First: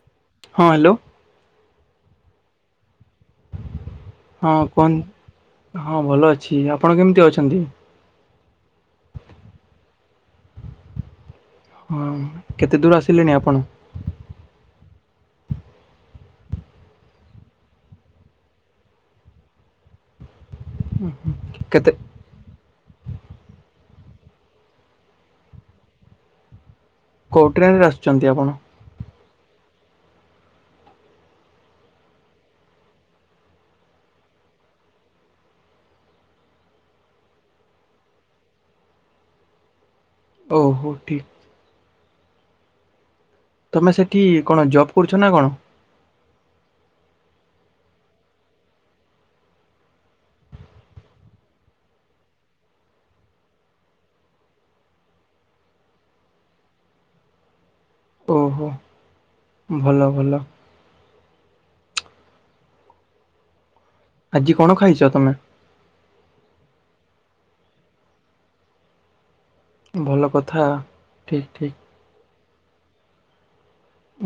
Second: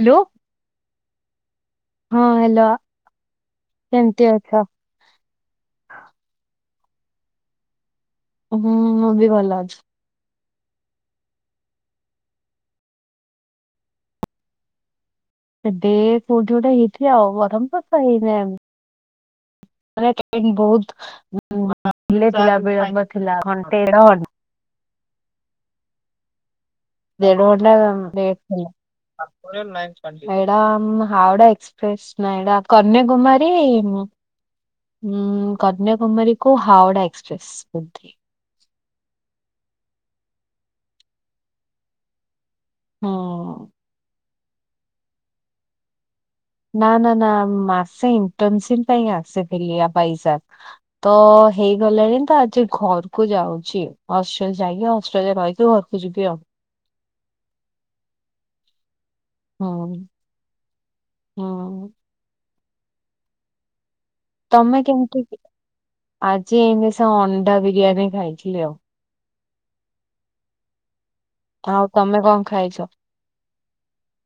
Hello ହଁ hello ହଁ hello କେମିତି ହଁ ଅଛ? କୁହ ହଁ ଭଲ ଅଛି ଆପଣ କେମିତି ଅଛନ୍ତି? ହୁଁଁ ବି ଭଲ ଅଛି। ହଁ କେତେ ଦୂର ଆସିଲେଣି ଆପଣ? ଏବେ କୋଉଠି ଗୋଟେ ହେଇଥିବି ଆଉ ବରମ ପାଖ ହେଇନି ଆମ୍ ମେ ବହୁତ କେତେ ବେଳେ ବେଳେ ଥିଲା ଘଟେ ଦେଢ ଘଣ୍ଟା କୋଉ ଦେଢଘଣ୍ଟା ଟ୍ରେନରେ ଆସୁଛନ୍ତି ଆପଣ? ବେକ୍ ଥିଲା। ଏଇଡ଼ା ହଉଡା ଏକ୍ସପ୍ରେସ୍ ନାଁ କନ୍ୟାକୁମାରୀ ହଁ କନ୍ୟାକୁମାରୀକୁୁ ହାୱଡା ଏକ୍ସପ୍ରେସ୍ ବୋଧେ ଓ ହୋ ଠିକ। ହଁ। ତମେ ସେଠି କଣ ଜବ୍ କରୁଛ ନା କଣ? ନା ନା ନା ଆସେ ଇଣ୍ଟନସିପ ପାଇଁ ଆସେ [unintelligible] ପାଇସା ତ ହେଇଗଲାଣି ତ ଆଜି ଘରକୁ ଯାଉଛି। ହଷ୍ଟେଲ ଯାଇକି ହଷ୍ଟେଲରେ ରହିକି ଘରକୁ ଯିବି ଆଉ। ଓହୋ ହୁଁ ଭଲ ଭଲ। ହୁଁ। ଆଜି କଣ ତମେ ଖାଇଛ କେମିତି ତମେ? ଆଜି? [unintelligible] ଣ୍ଡା ବିରିୟାନୀ ଖାଇଥିଲି ଆଉ। ଭଲ କଥା । ଆଉ ତମେ କଣ ଖାଇଚ?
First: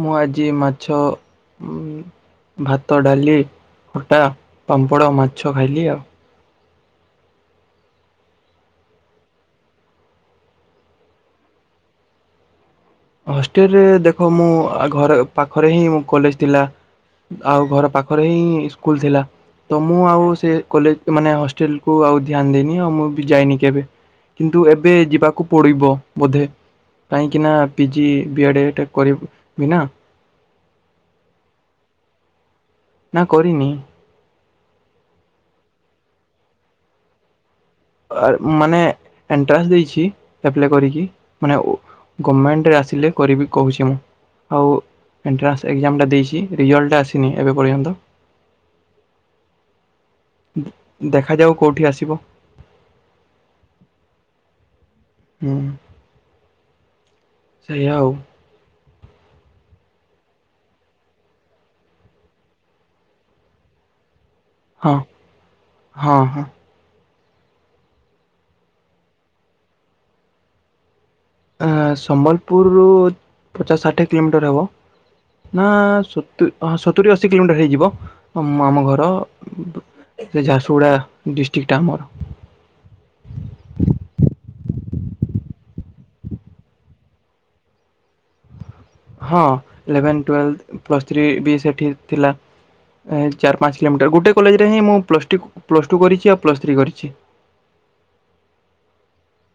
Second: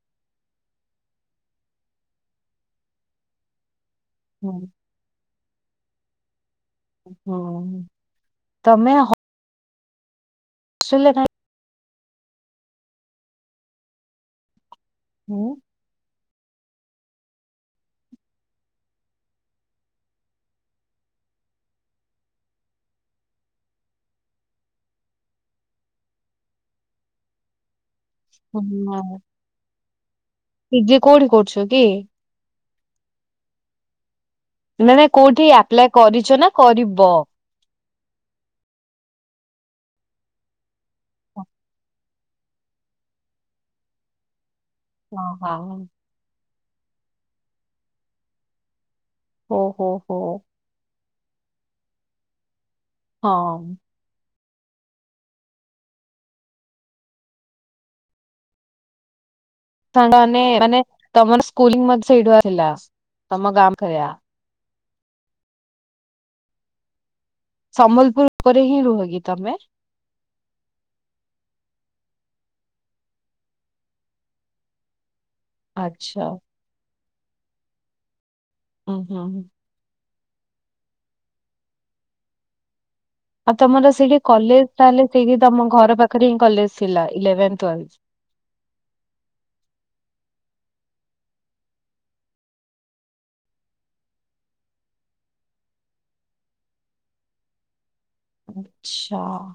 ମୁଁ ଆଜି ମାଛ ଉଁ ଭାତ ଡାଲି ଖଟା, ହୁଁ ପାମ୍ପଡ଼, ମାଛ, ଖାଇଲି ଆଉ। ହୁଁ ତମେ ହ ହଷ୍ଟେଲ ହଷ୍ଟେଲରେ ଦେଖ ମୁଁ ଆ ଘର ହୁଁ ପାଖରେ ହିଁ ମୋ କଲେଜ ଥିଲା। ଆଉ ଘର ପାଖରେ ହିଁ ସ୍କୁଲ ଥିଲା। ତ ମୁଁ ଆଉ ସେ କଲେଜ ମାନେ ହଷ୍ଟେଲ କୁ ଆଉ ଧ୍ୟାନ ଦେଇନି। ଆଉ ମୁଁ ବି ଯାଇନି କେବେ। କିନ୍ତୁ ଏବେ ଯିବାକୁ ପଡ଼ିବ ବୋଧେ କାହିଁକି ନା କି ବିଆଡେ ଟା କରିବି ବିନା। [unintelligible] କୋଉଁଠି କରୁଛ କି? ନା କରିନି । ନାଇ ନାଇଁ କୋଉଠି ଆପ୍ଲାଏ କରିଛ ନା କରିବ? ମାନେ ଏଣ୍ଟ୍ରାନ୍ସ ଦେଇଛି ଆପ୍ଲାଏ କରିକି ହଁ ମାନେ ଗଭର୍ଣ୍ଣମେଣ୍ଟରେ ଆସିଲେ କରିବି କହୁଛି ମୁଁ, ଆଉ ହଁ ଏଣ୍ଟ୍ରାନ୍ସ ଏକ୍ଜାମଟା ଦେଇଛି ରିଅଲ୍ଟଟା ଆସିନି ଏବେ ପର୍ଯ୍ୟନ୍ତ। ଓ ହୋ ହୋ । ଦେ ଦେଖାଯାଉ କୋଉଠି ଆସିବ? ହମ । ହୁଁ, ସେଇଆ ଆଉ। [unintelligible] ମାନେ ତମର ସ୍କୁଲିଙ୍ଗ ମଧ୍ୟ ସେଇଠୁ ଆ ଥିଲା ତମ ଗାଁ ଫଆ । ହଁ ହଁ ହଁ। ସମ୍ବଲପୁର ପରେରେ ହିଁ ରୁହ କି ତମେ? ସମ୍ବଲପୁରରୁ ପଚାଶ, ଷାଠିଏ, କିଲୋମିଟର ହେବ। ନା ଆଚ୍ଛା। ସତୁ ହଁ ସତୁରି ଅସି କିଲୋମିଟର ହେଇଯିବ ଆମ ଉୁଁ ଘର ହୁଁ ହୁଁ। । ସେ ଝାରସୁଗୁଡା ଡିଷ୍ଟ୍ରିକ୍ଟଟା ଆମର। ଆଉ ତମର ସେଇଠି କଲେଜ ତାହେଲେ ସେଠି ତମ ଘର ପାଖରେ ହି କଲେଜ ଥିଲା ଇଲେଭେନ ଟୁଏଲଭ? [inaudible] ହଁ ଇଲେଭେନ, ଟୁଏଲଭ, ପ୍ଲସ୍ ଥ୍ରୀ, ବି ସେଠି ଥିଲା । ଚାର ପାଞ୍ଚ କିଲୋମିଟର ଗୋଟେ କଲେଜରେ ହିଁ ମୁଁ ପ୍ଲସ୍ ଟୁ, ପ୍ଲସ୍ ଟୁ କରିଛି ଆଉ ପ୍ଲସ୍ ଥ୍ରୀ କରିଛି । ଆଚ୍ଛା ।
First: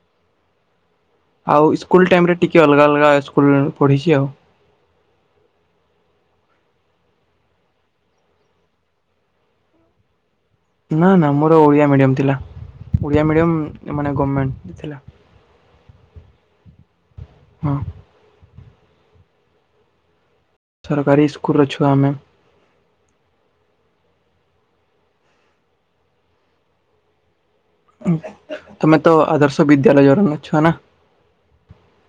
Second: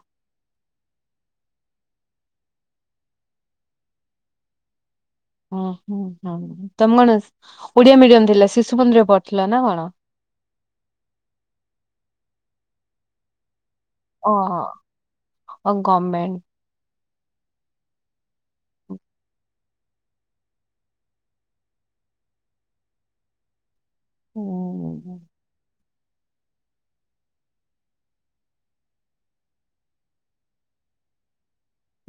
ଆଉ ଇସ୍କୁଲ ଟାଇମରେ ଟିକେ ଅଲଗା ଅଲଗା ସ୍କୁଲ ପଢିଛି ଆଉ। ଓଁ ହୁଁ ହଁ ତମେ କଣ ଓଡିଆ ମିଡିୟମ ଥିଲା ଶିଶୁ ମନ୍ଦିରରେ ପଢୁଥିଲ ନା କଣ? [inaudible] ନା, ନା, ମୋର ଓଡ଼ିଆ ମିଡିୟମ ଥିଲା। ଓଡ଼ିଆ ମିଡିୟମ ଏମାନେ ଗଭର୍ଣ୍ଣମେଣ୍ଟ ଥିଲା। କମେଣ୍ଟ ହଁ। ସରକାରୀ ଇସ୍କୁରର ଛୁଆ ଆମେ। ହୁଁ। ତମେ ତ ଆଦର୍ଶ ବିଦ୍ୟାଳୟ ଅଛନା।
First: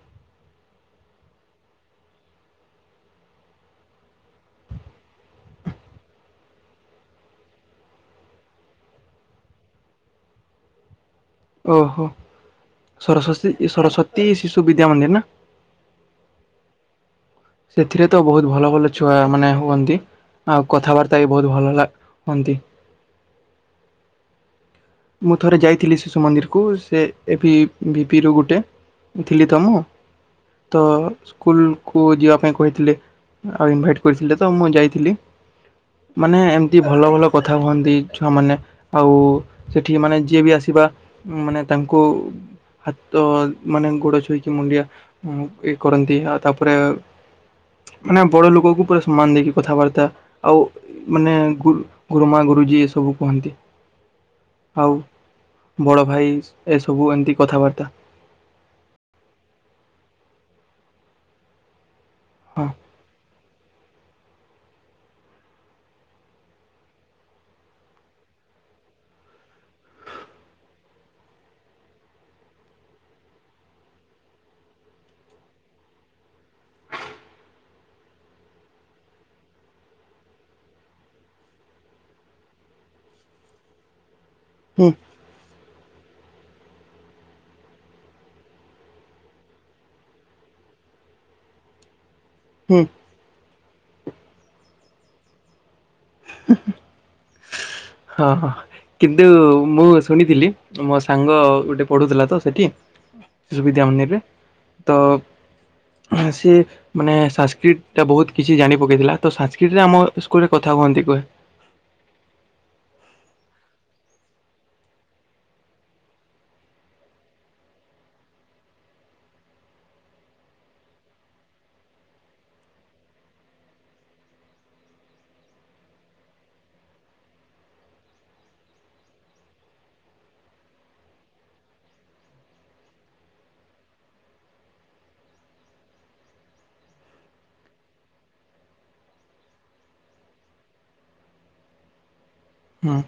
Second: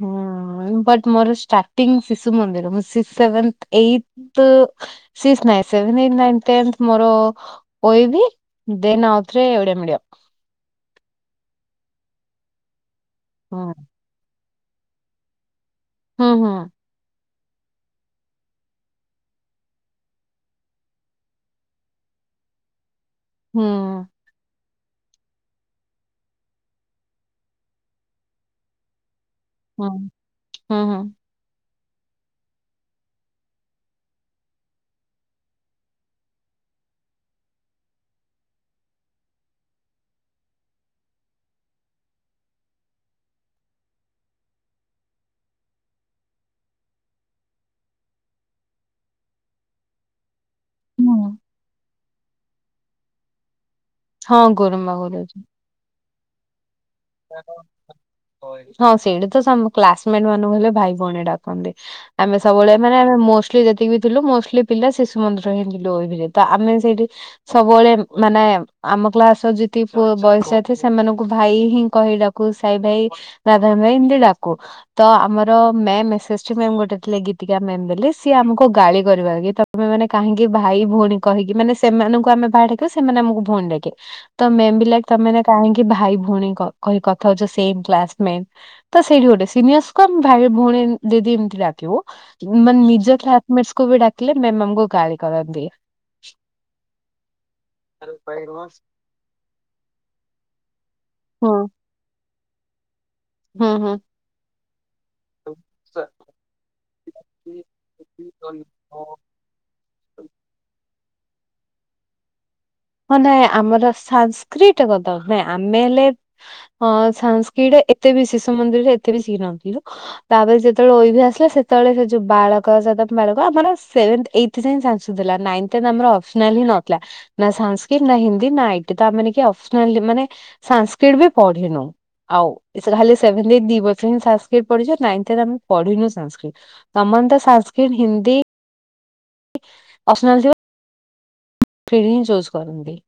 ହଁ [unintelligible] ମୋରଟି ଶି ମନ୍ଦିର [unintelligible] ମୋରି ଦେ ଆଉଥରେ ଏଆ ମି [unintelligible] [inaudible] ଓହୋ ସରସ୍ଵତୀ, ହୁଁ ସରସ୍ଵତୀ ଶିଶୁ ବିଦ୍ୟା ମନ୍ଦିର ନା? ହୁଁ ହୁଁ ସେଥିରେ ତ ବହୁତ ଭଲ ଭଲ ଛୁଆ ମାନେ ହୁଅନ୍ତି ଆଉ କଥାବାର୍ତ୍ତା ବି ବହୁତ ଭଲ ଲା ହୁଅନ୍ତି । ହୁଁ ମୁଁ ଥରେ ଯାଇଥିଲି ଶିଶୁ ମନ୍ଦିରକୁ, ସେ ଏ ଭିପିରୁ ଗୋଟେ ଥିଲି ତ ମୁଁ ହୁଁ। ହୁଁ ତ ହୁଁ ସ୍କୁଲ କୁ ଯିବା ପାଇଁ କହିଥିଲେ ଆଉ ଇନଭାଇଟ୍ କରିଥିଲେ ତ, ମୁଁ ଯାଇଥିଲି । ମାନେ ଏମତି ଭଲ ଭଲ କଥା ହୁଅନ୍ତି ଛୁଆ ମାନେ, ଆଉ ସେଠି ମାନେ ଯିଏ ବି ଆସିବା ମାନେ ତାଙ୍କୁ ହାତ ମାନେ ଗୋଡ ଛୁଇଁକି ମୁଣ୍ଡିଆ ଇଏ କରନ୍ତି, ଆଉ ତାପରେ ମାନେ ବଡ ଲୋକକୁ ପୁରା ସମାନ ଦେଇକି କଥାବାର୍ତ୍ତା ଆଉ ମାନେ ଗୁରୁମା, ଗୁରୁଜୀ ଏ ସବୁ କୁହନ୍ତି । ହଁ ଆଉ ଗୋରୁମାହୁଲ ଅଛି। ବଡ ଭାଇ ଏସବୁ ଏମିତି କଥାବାର୍ତ୍ତା ହଁ ସେିଡିୁ ତ ସ କ୍ଲାସ [unintelligible] ଲେ ଭାଇଭଉଣୀ ଡାକନ୍ତି, ଆମେ ହଁ ସବୁବେଳେ ମାନେ [unintelligible] ଥି ଯେତିକି ବି ଥିଲୁ ମୋଷ୍ଟ୍ ଲି ପିଲା ଶିଶୁ ମନ୍ଦିର ହିଁ ଥିଲୁ ଏ ପିଲେ ତ ଆମେ ସେଇଠି ସବୁବେଳେ ମାନେ ଆମ କ୍ଲାସର ଯେତିକି ପୁଅ ବୟସିଆ ଥିବେ ସେମାନଙ୍କୁ ଭାଇ ହିଁ କହି ଡାକୁ ସାଇ ଭାଇ ରାଧା ଭାଇ ଏମିତି ଡାକୁ ତ ଆମର ମେ ମେସେସ୍ ଜି ମ୍ୟାମ୍ ଗୋଟେ ଥିଲେ ଗୀତିକା ମ୍ୟାମ୍ ବେଲି ସିଏ ଆମକୁ ଗାଳି କରିବେ ଆଗେ ତମେମାନେ କାହିଁକି ଭାଇ ଭୋଉଣୀ କହିକି ମାନେ ସେ ମାନଙ୍କୁ ଆମେ ଭାଇ ଡକିବୁ ସେମାନେ ଆମକୁ ଭୋଉଣୀ ଡାକିବେ ତ ମେମ୍ ହୁଁ ବିଲା ତମେମାନେ କାହିଁକି ଭାଇ ଭଉଣୀ କ କହି କଥା ହୋଉଛ ସେମ୍ କ୍ଲାସମେଟ୍ ତ ସେଇଠି ଗୋଟେ ସିନିୟସ୍ କୁ ଆମେ ଭାଇ ଭୋଉଣୀ ଦିଦି ଏମିତି ଡାକି ବୁ ହୁଁ ମାନେ ନିଜ କ୍ଲାସ୍ ମେଟସ୍ କୁ ବି ଡାକିଲେ ମ୍ୟାମ୍ ଆମକୁ ଗାଳି କରନ୍ତି। [unintelligible] ହଁ ହଁ କିନ୍ତୁ ମୁଁ ଶୁଣିଥିଲି ମୋ ସାଙ୍ଗ ହୁଁ ଗୋଟେ ପଢୁଥିଲା ତ ସେଠି ଯୁ ହୁଁ ବିଦ୍ୟା ହୁଁ। ମୁନିରେ ତ ସିଏ ମାନେ ସାଂସ୍କ୍ରିଟ୍ ଟା ବହୁତ୍ କିଛି ଜାଣି ପକେଇଥିଲା ତ ସାଂସ୍କ୍ରିଟ୍ ଆମ ସ୍କୁଲରେ କଥା ହୁଅନ୍ତି। ବହେ। ହଁ ନାଇଁ ଆମର ସାଂସ୍କ୍ରିଟ୍ ଗଦ ନାଇଁ ଆମେ ହେଲେ ଅ ସାଂସ୍କ୍ରିଟ୍ ରେ ଏତେ ବି ଶିଶୁ ମନ୍ଦିରରେ ଏତେ ବି ଶିଖୀ ନଥିଲୁ ତାପରେ ଯେତେବେଳେ ଆସିଲା ଓ ଏ ଭି ସେତେବେଳେ ସେ ଯୋଉ ବାଳକ ଜେଦପ୍ ବାଳକ ଆମର ସେଭେନ୍ଥ ଏଇଥ୍ ଯାଏଁ ଝାଞ୍ଚୁ ଥିଲା ନାଇନ୍ ଥ୍ ରେ ତ ଆମର ଅପ୍ସ୍ ନାଲ୍ ହିଁ ନଥିଲା। ନା ସାଂସ୍କ୍ରିଟ୍ ନା ହିନ୍ଦୀ ନା ଆଇଟି ତ ଆମେମାନେ କି ଅପ୍ସନାଲି ମାନେ ସାଂସ୍କ୍ରିଟ୍ ବି ପଢିନୁ। ଆଉ ଏସେ ଯାହାଲେ ସେଭେନ୍ଦି ଦି ବର୍ଷ ହିଁ ସାଂସ୍କ୍ରିଟ୍ ପଢ଼ିଚୁ ନାଇନ୍ ଥି ରେ ଆମେ ପଢିନୁ ସାଂସ୍କ୍ରିଟ୍ ତମ ଅନ୍ତ ସାଂସ୍କ୍ରିଟ୍ ହିନ୍ଦୀ ଅପ୍ସନାଲ ଥିବ। ଫ୍ରିରେ ହିଁ ଜୋଜ୍ କରନ୍ତି। ହୁଁ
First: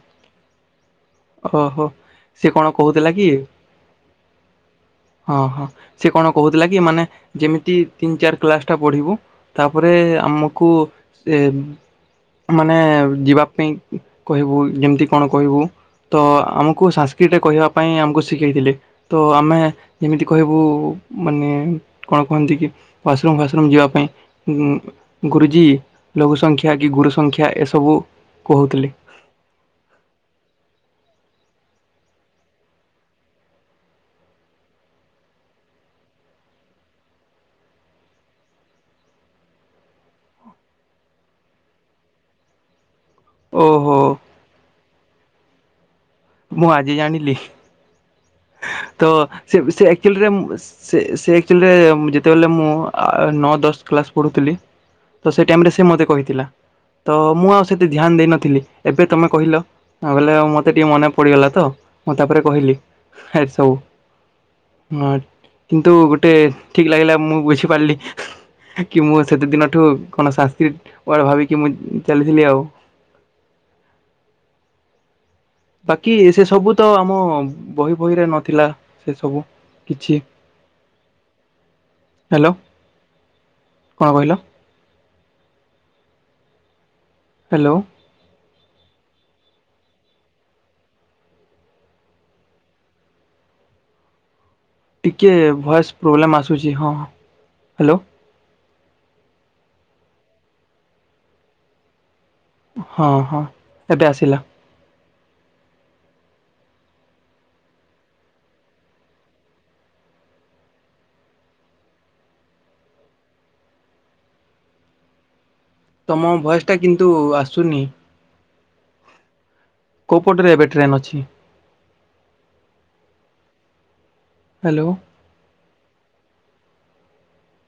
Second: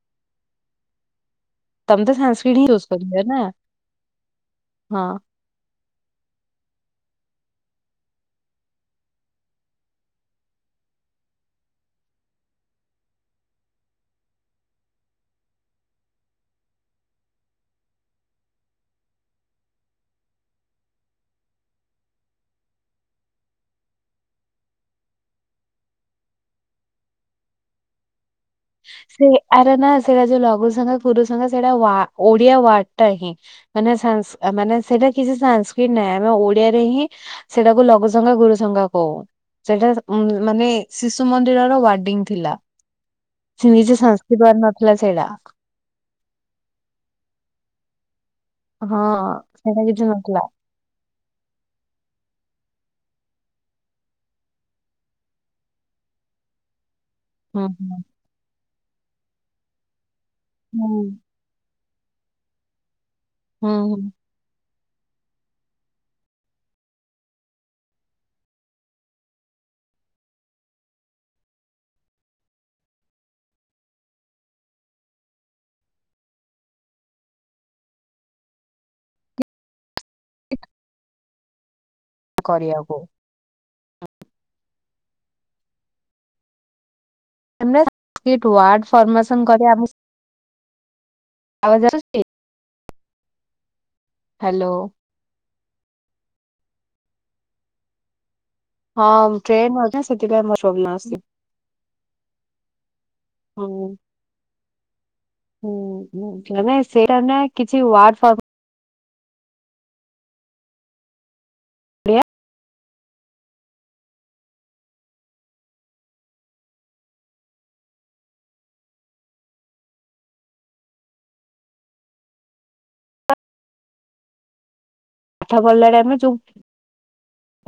ଓହୋ ତମେ ତ ସେ ସାଂସ୍କ୍ରିଟ କଣ ହିଁ ଚୁଜ୍ କହୁଥିଲା କରିଛ କି? ନା ହଁ ହଁ ସେ କଣ କହୁଥିଲା କି ମାନେ ଯେମିତି ତିନ୍ ଚାରି କ୍ଲାସ୍ ଟା ବଢ଼ିବୁ ତାପରେ ଆମକୁ ସେ ମାନେ ଯିବା ପାଇଁ କହିବୁ ଯେମିତି କଣ କହିବୁ। ତ ଆମକୁ ସାଂସ୍କ୍ରିଟ୍ ରେ କହିବା ପାଇଁ ଆମକୁ ଶିଖେଇଥିଲେ ତ ଆମେ ଏମିତି କହିବୁ ମାନେ କଣ କୁହନ୍ତି କି ୱାସ୍ ରୁମ୍ ଫ୍ୱାସ୍ ରୁମ୍ ଯିବା ପାଇଁ ଉମ୍ ଗୁରୁଜୀ ଲଘୁ ସଂଖ୍ୟା କି ଗୁରୁ ସଂଖ୍ୟା ଏସବୁ କହୁଥିଲେ। ସେ ଆରେ ନା ସେଇରା ଯୋଉ ଲଘୁ ସଂଖା ଗୁରୁ ସଂଖା ସେଇଟା ୱା ଓଡିଆ ୱାର୍ଡ ଟା ହିଁ ମାନେ ସାଂସ୍ ମାନେ ସେଇଟା କିଛି ସାଂସ୍କ୍ରିଟ୍ ନାହିଁ ଆମେ ଓଡିଆରେ ହିଁ ସେଇଟାକୁ ଲଘୁ ସଂଖା ଗୁରୁ ସଂଖା କଉ ସେଟା ଉମ୍ ମାନେ ଶିଶୁ ମନ୍ଦିରର ୱାର୍ଡିଙ୍ଗ ଥିଲା। ସେ ନିଜେ ଓହୋ ସାଂସ୍କିବାର୍ ନଥିଲା ସେଇଟା। ମୁଁ ଆଜି ଜାଣିଲି। ହଁ ତ ସେଇଟା ସେ-ସେ କିଛି ଆକ୍ଚୁ ଲିରେ ନଥିଲା ମୁ ସେ-ସେ ଆକ୍ଚୁ ଲିରେ ଯେତେବେଲେ ମୁଁ ନଅ ଦଶ କ୍ଲାସ୍ ପଢ଼ୁଥିଲି ତ ସେ ଟାଇମ୍ ରେ ସେ ମତେ କହିଥିଲା। ତ ମୁଁ ଆଉ ହୁଁ ସେତେ ହୁଁ। ଧ୍ୟାନ୍ ଦେଇନଥିଲି ଏବେ ତମେ କହିଲ ବଲେ ମତେ ହୁଁ ଟିକେ ମନେ ପଡ଼ିଗଲା ତ ମୁଁ ତାପରେ କହିଲି। ଏ ହଁ ସବୁ ହଁ। ହଁ କିନ୍ତୁ ଗୋଟେ ଠିକ୍ ଲାଗିଲା ମୁଁ ବୁଝିପାରିଲି। କି ମୁଁ ସେତେ ଦିନଠୁ କଣ ସାଂସ୍କ୍ରିଟ୍ ୱାର୍ଡ଼ ଭାବିକି ମୁଁ ଚାଲିଥିଲି ଆଉ। [inaudible] ବାକି ସେ ସବୁ ତ ଆମ ବହି ବହିରେ ନଥିଲା ସେ ସବୁ। କିଛି। ଆ ହ୍ୟାଲୋ କରିଆକୁ। କଣ କହିଲ? ହ୍ୟାଲୋ ଏମାନେ ସାଂସ୍କ୍ରିଟ୍ ୱାର୍ଡ଼ ଫର୍ମସନ୍ କରିଆ ଆମ୍ ଆବାଜ୍ ଆସୁଚି? ଟିକେ ଭଏସ୍ ପ୍ରୋବ୍ଲେମ୍ ଆସୁଛି ହଁ ହ୍ୟାଲୋ। ହଁ ଟ୍ରେନ୍ [unintelligible] ସେଥିପାଇଁ ଭଏସ୍ ପ୍ରୋବ୍ଲେମ୍ ଆସୁଛି। ହଁ ହଁ ଏବେ ଆସିଲା। ହଁ [unintelligible] ସେଇଟା ନା କିଛି ୱାର୍ଡ ଫାର୍ଡ [unintelligible] ତମ ବୟସଟା କିନ୍ତୁ ଆସୁନି। କୋଉପଟରେ ଏବେ ଟ୍ରେନ୍ ଅଛି। ହ୍ୟାଲୋ। [unintelligible] ଯୋଉ।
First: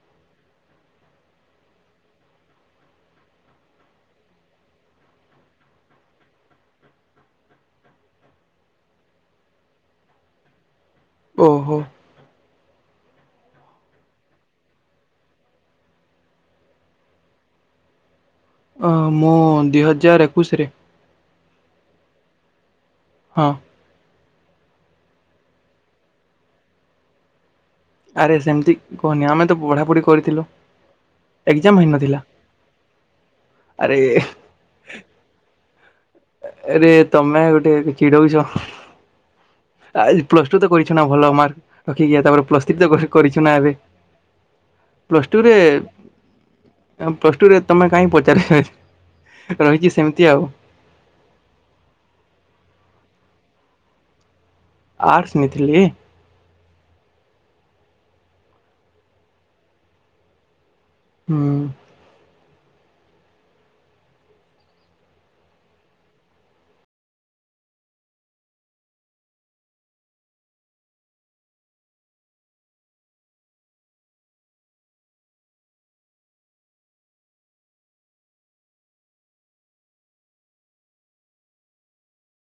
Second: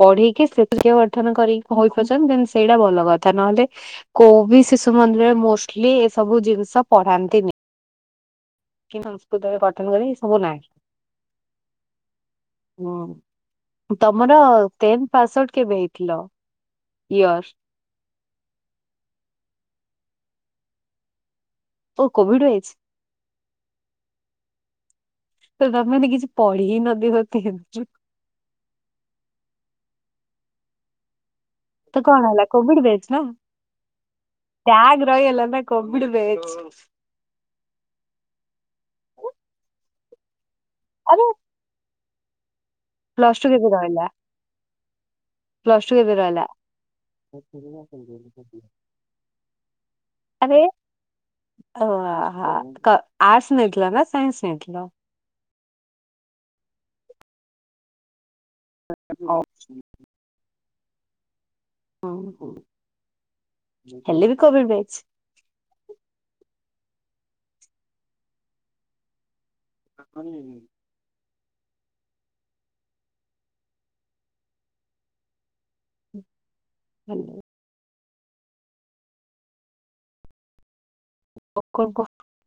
ପଢକି ସେ [unintelligible] ଗଠନ କରି ହୋଇପାରୁଛନ୍ତି ଦେନ ସେଇଟା ଭଲ କଥା ନହେଲେ କୋଉ ବି ଶିଶୁ ମନ୍ଦିରରେ ମୋଷ୍ଟଲି ଏସବୁ ଜିନିଷ ପଢାନ୍ତିନି। କି ସଂସ୍କୃତରେ ପାଠନ କରେ ଏ ସବୁ ନାହିଁ। ଓହୋ। ହଁ ତମରେ ଟେନ ପାସ ଆଉଟ କେବେ ହେଇଥିଲ। ଇୟର। ଅ ମୁଁ ଦିଇ ହଜାର ଏକୋଇଶି ରେ ଓ କୋଭିଡ ହୋଇଛି। ହଁ। ତ ତମେ କିଛି ପଢିହି ନଥିବ। [unintelligible] ଆରେ ସେମିତି କହନି ଆମେ ତ ପଢାପଢି କରିଥିଲୁ। ଏକ୍ଜାମ ଏ ତ ହେଇନଥିଲା କଣ ହେଲା କୋଭିିଡ ବେଚ ନା ଆରେ ବ୍ୟାଗ ରହିଲା ନା। Covid batch. ରେ ତମେ ଗୋଟେ ଚିଡଉଛ ଆଜି ପ୍ଲସ [unintelligible] କରିଛୁନା ଆରେ ଭଲ ମାର୍କ ରଖିକି ତାପରେ ପ୍ଲସ୍ ଥ୍ରୀ ତ ପ୍ଲସ କ-କରିଛୁ ଟୁ ନା କେବେ ଏବେ। ରହିଲା ପ୍ଲସ୍ ଟୁରେ ପ୍ଲସ ଟୁ କେବେ ରହିଲା ପ୍ଲସ୍ ଟୁରେ ତମେ କାହିଁକ ପଚାର ରହିଛି ସେମିତି ଆଉ ଓହୋ କା ଆର୍ଟସ୍ ନେଇଥିଲା ନା ସାଇନ୍ସ ନେଇଥିଲା? ଆର୍ସ ନେଇଥିଲି। [inaudible] ହଁ। ହଁ ହେଲେ ବି କୋଭିଡ ବ୍ୟା ହୁଁ। ଧନ୍ୟବାଦ। [inaudible]